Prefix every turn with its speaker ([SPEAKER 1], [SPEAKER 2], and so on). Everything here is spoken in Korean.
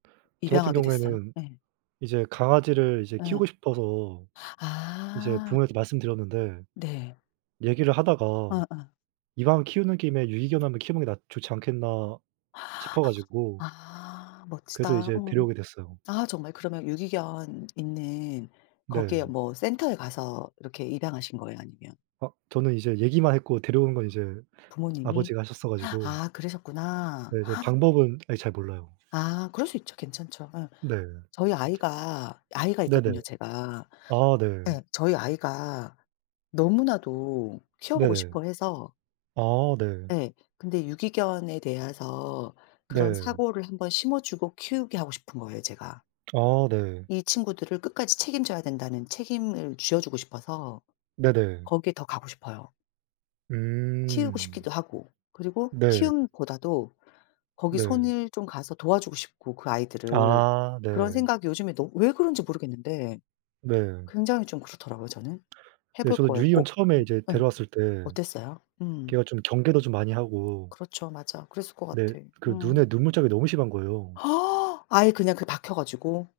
[SPEAKER 1] 저 같은
[SPEAKER 2] 입양하게 됐어요?
[SPEAKER 1] 경우에는
[SPEAKER 2] 예.
[SPEAKER 1] 이제 강아지를 이제 키우고
[SPEAKER 2] 예.
[SPEAKER 1] 싶어서 이제
[SPEAKER 2] 아.
[SPEAKER 1] 부모님한테 말씀 드렸는데
[SPEAKER 2] 네.
[SPEAKER 1] 얘기를 하다가
[SPEAKER 2] 어어.
[SPEAKER 1] '이왕 키우는 김에 유기견을 한번 키워 보는 게 낫 좋지 않겠나.' 싶어 가지고
[SPEAKER 2] 아
[SPEAKER 1] 그래서
[SPEAKER 2] 멋지다.
[SPEAKER 1] 이제
[SPEAKER 2] 음음.
[SPEAKER 1] 데려오게 됐어요.
[SPEAKER 2] 아 정말 그러면 유기견 있는 거기에
[SPEAKER 1] 네.
[SPEAKER 2] 뭐 센터에 가서 이렇게 입양하신 거예요? 아니면
[SPEAKER 1] 아 저는 이제 얘기만 했고 데려오는 건 이제
[SPEAKER 2] 부모님이?
[SPEAKER 1] 아버지가 하셨어 가지고
[SPEAKER 2] 아 그러셨구나.
[SPEAKER 1] 네 전 방법은 아직 잘 몰라요.
[SPEAKER 2] 아 그럴 수 있죠. 괜찮죠. 어.
[SPEAKER 1] 네.
[SPEAKER 2] 저희 아이가 아이가
[SPEAKER 1] 네네.
[SPEAKER 2] 있거든요 제가.
[SPEAKER 1] 아 네.
[SPEAKER 2] 예. 저희 아이가 너무나도 키워 보고
[SPEAKER 1] 네네.
[SPEAKER 2] 싶어 해서
[SPEAKER 1] 아 네.
[SPEAKER 2] 예. 근데 유기견에 대해서 그런
[SPEAKER 1] 네.
[SPEAKER 2] 사고를 한번 심어주고 키우게 하고 싶은 거예요 제가.
[SPEAKER 1] 아 네.
[SPEAKER 2] 이 친구들을 끝까지 책임져야 된다는 책임을 쥐어 주고 싶어서
[SPEAKER 1] 네네.
[SPEAKER 2] 거기에 더 가고 싶어요. 키우고
[SPEAKER 1] 음.
[SPEAKER 2] 싶기도 하고 그리고
[SPEAKER 1] 네.
[SPEAKER 2] 키움보다도 거기
[SPEAKER 1] 네.
[SPEAKER 2] 손을 좀 가서 도와주고 싶고 그 아이들을.
[SPEAKER 1] 아
[SPEAKER 2] 그런
[SPEAKER 1] 네.
[SPEAKER 2] 생각 요즘에 너 왜 그런지 모르겠는데
[SPEAKER 1] 네.
[SPEAKER 2] 굉장히 좀 그렇더라고요 저는. 해
[SPEAKER 1] 네.
[SPEAKER 2] 볼
[SPEAKER 1] 저도
[SPEAKER 2] 거예요
[SPEAKER 1] 유기견
[SPEAKER 2] 꼭.
[SPEAKER 1] 처음에
[SPEAKER 2] 음
[SPEAKER 1] 이제
[SPEAKER 2] 예
[SPEAKER 1] 데려왔을 때
[SPEAKER 2] 어땠어요? 음.
[SPEAKER 1] 걔가 좀 경계도 좀 많이 하고
[SPEAKER 2] 그렇죠. 맞아. 그랬을 것
[SPEAKER 1] 네
[SPEAKER 2] 같아.
[SPEAKER 1] 그
[SPEAKER 2] 음.
[SPEAKER 1] 눈에 눈물 자국이 너무 심한 거예요.
[SPEAKER 2] 아예 그냥 그 박혀 가지고.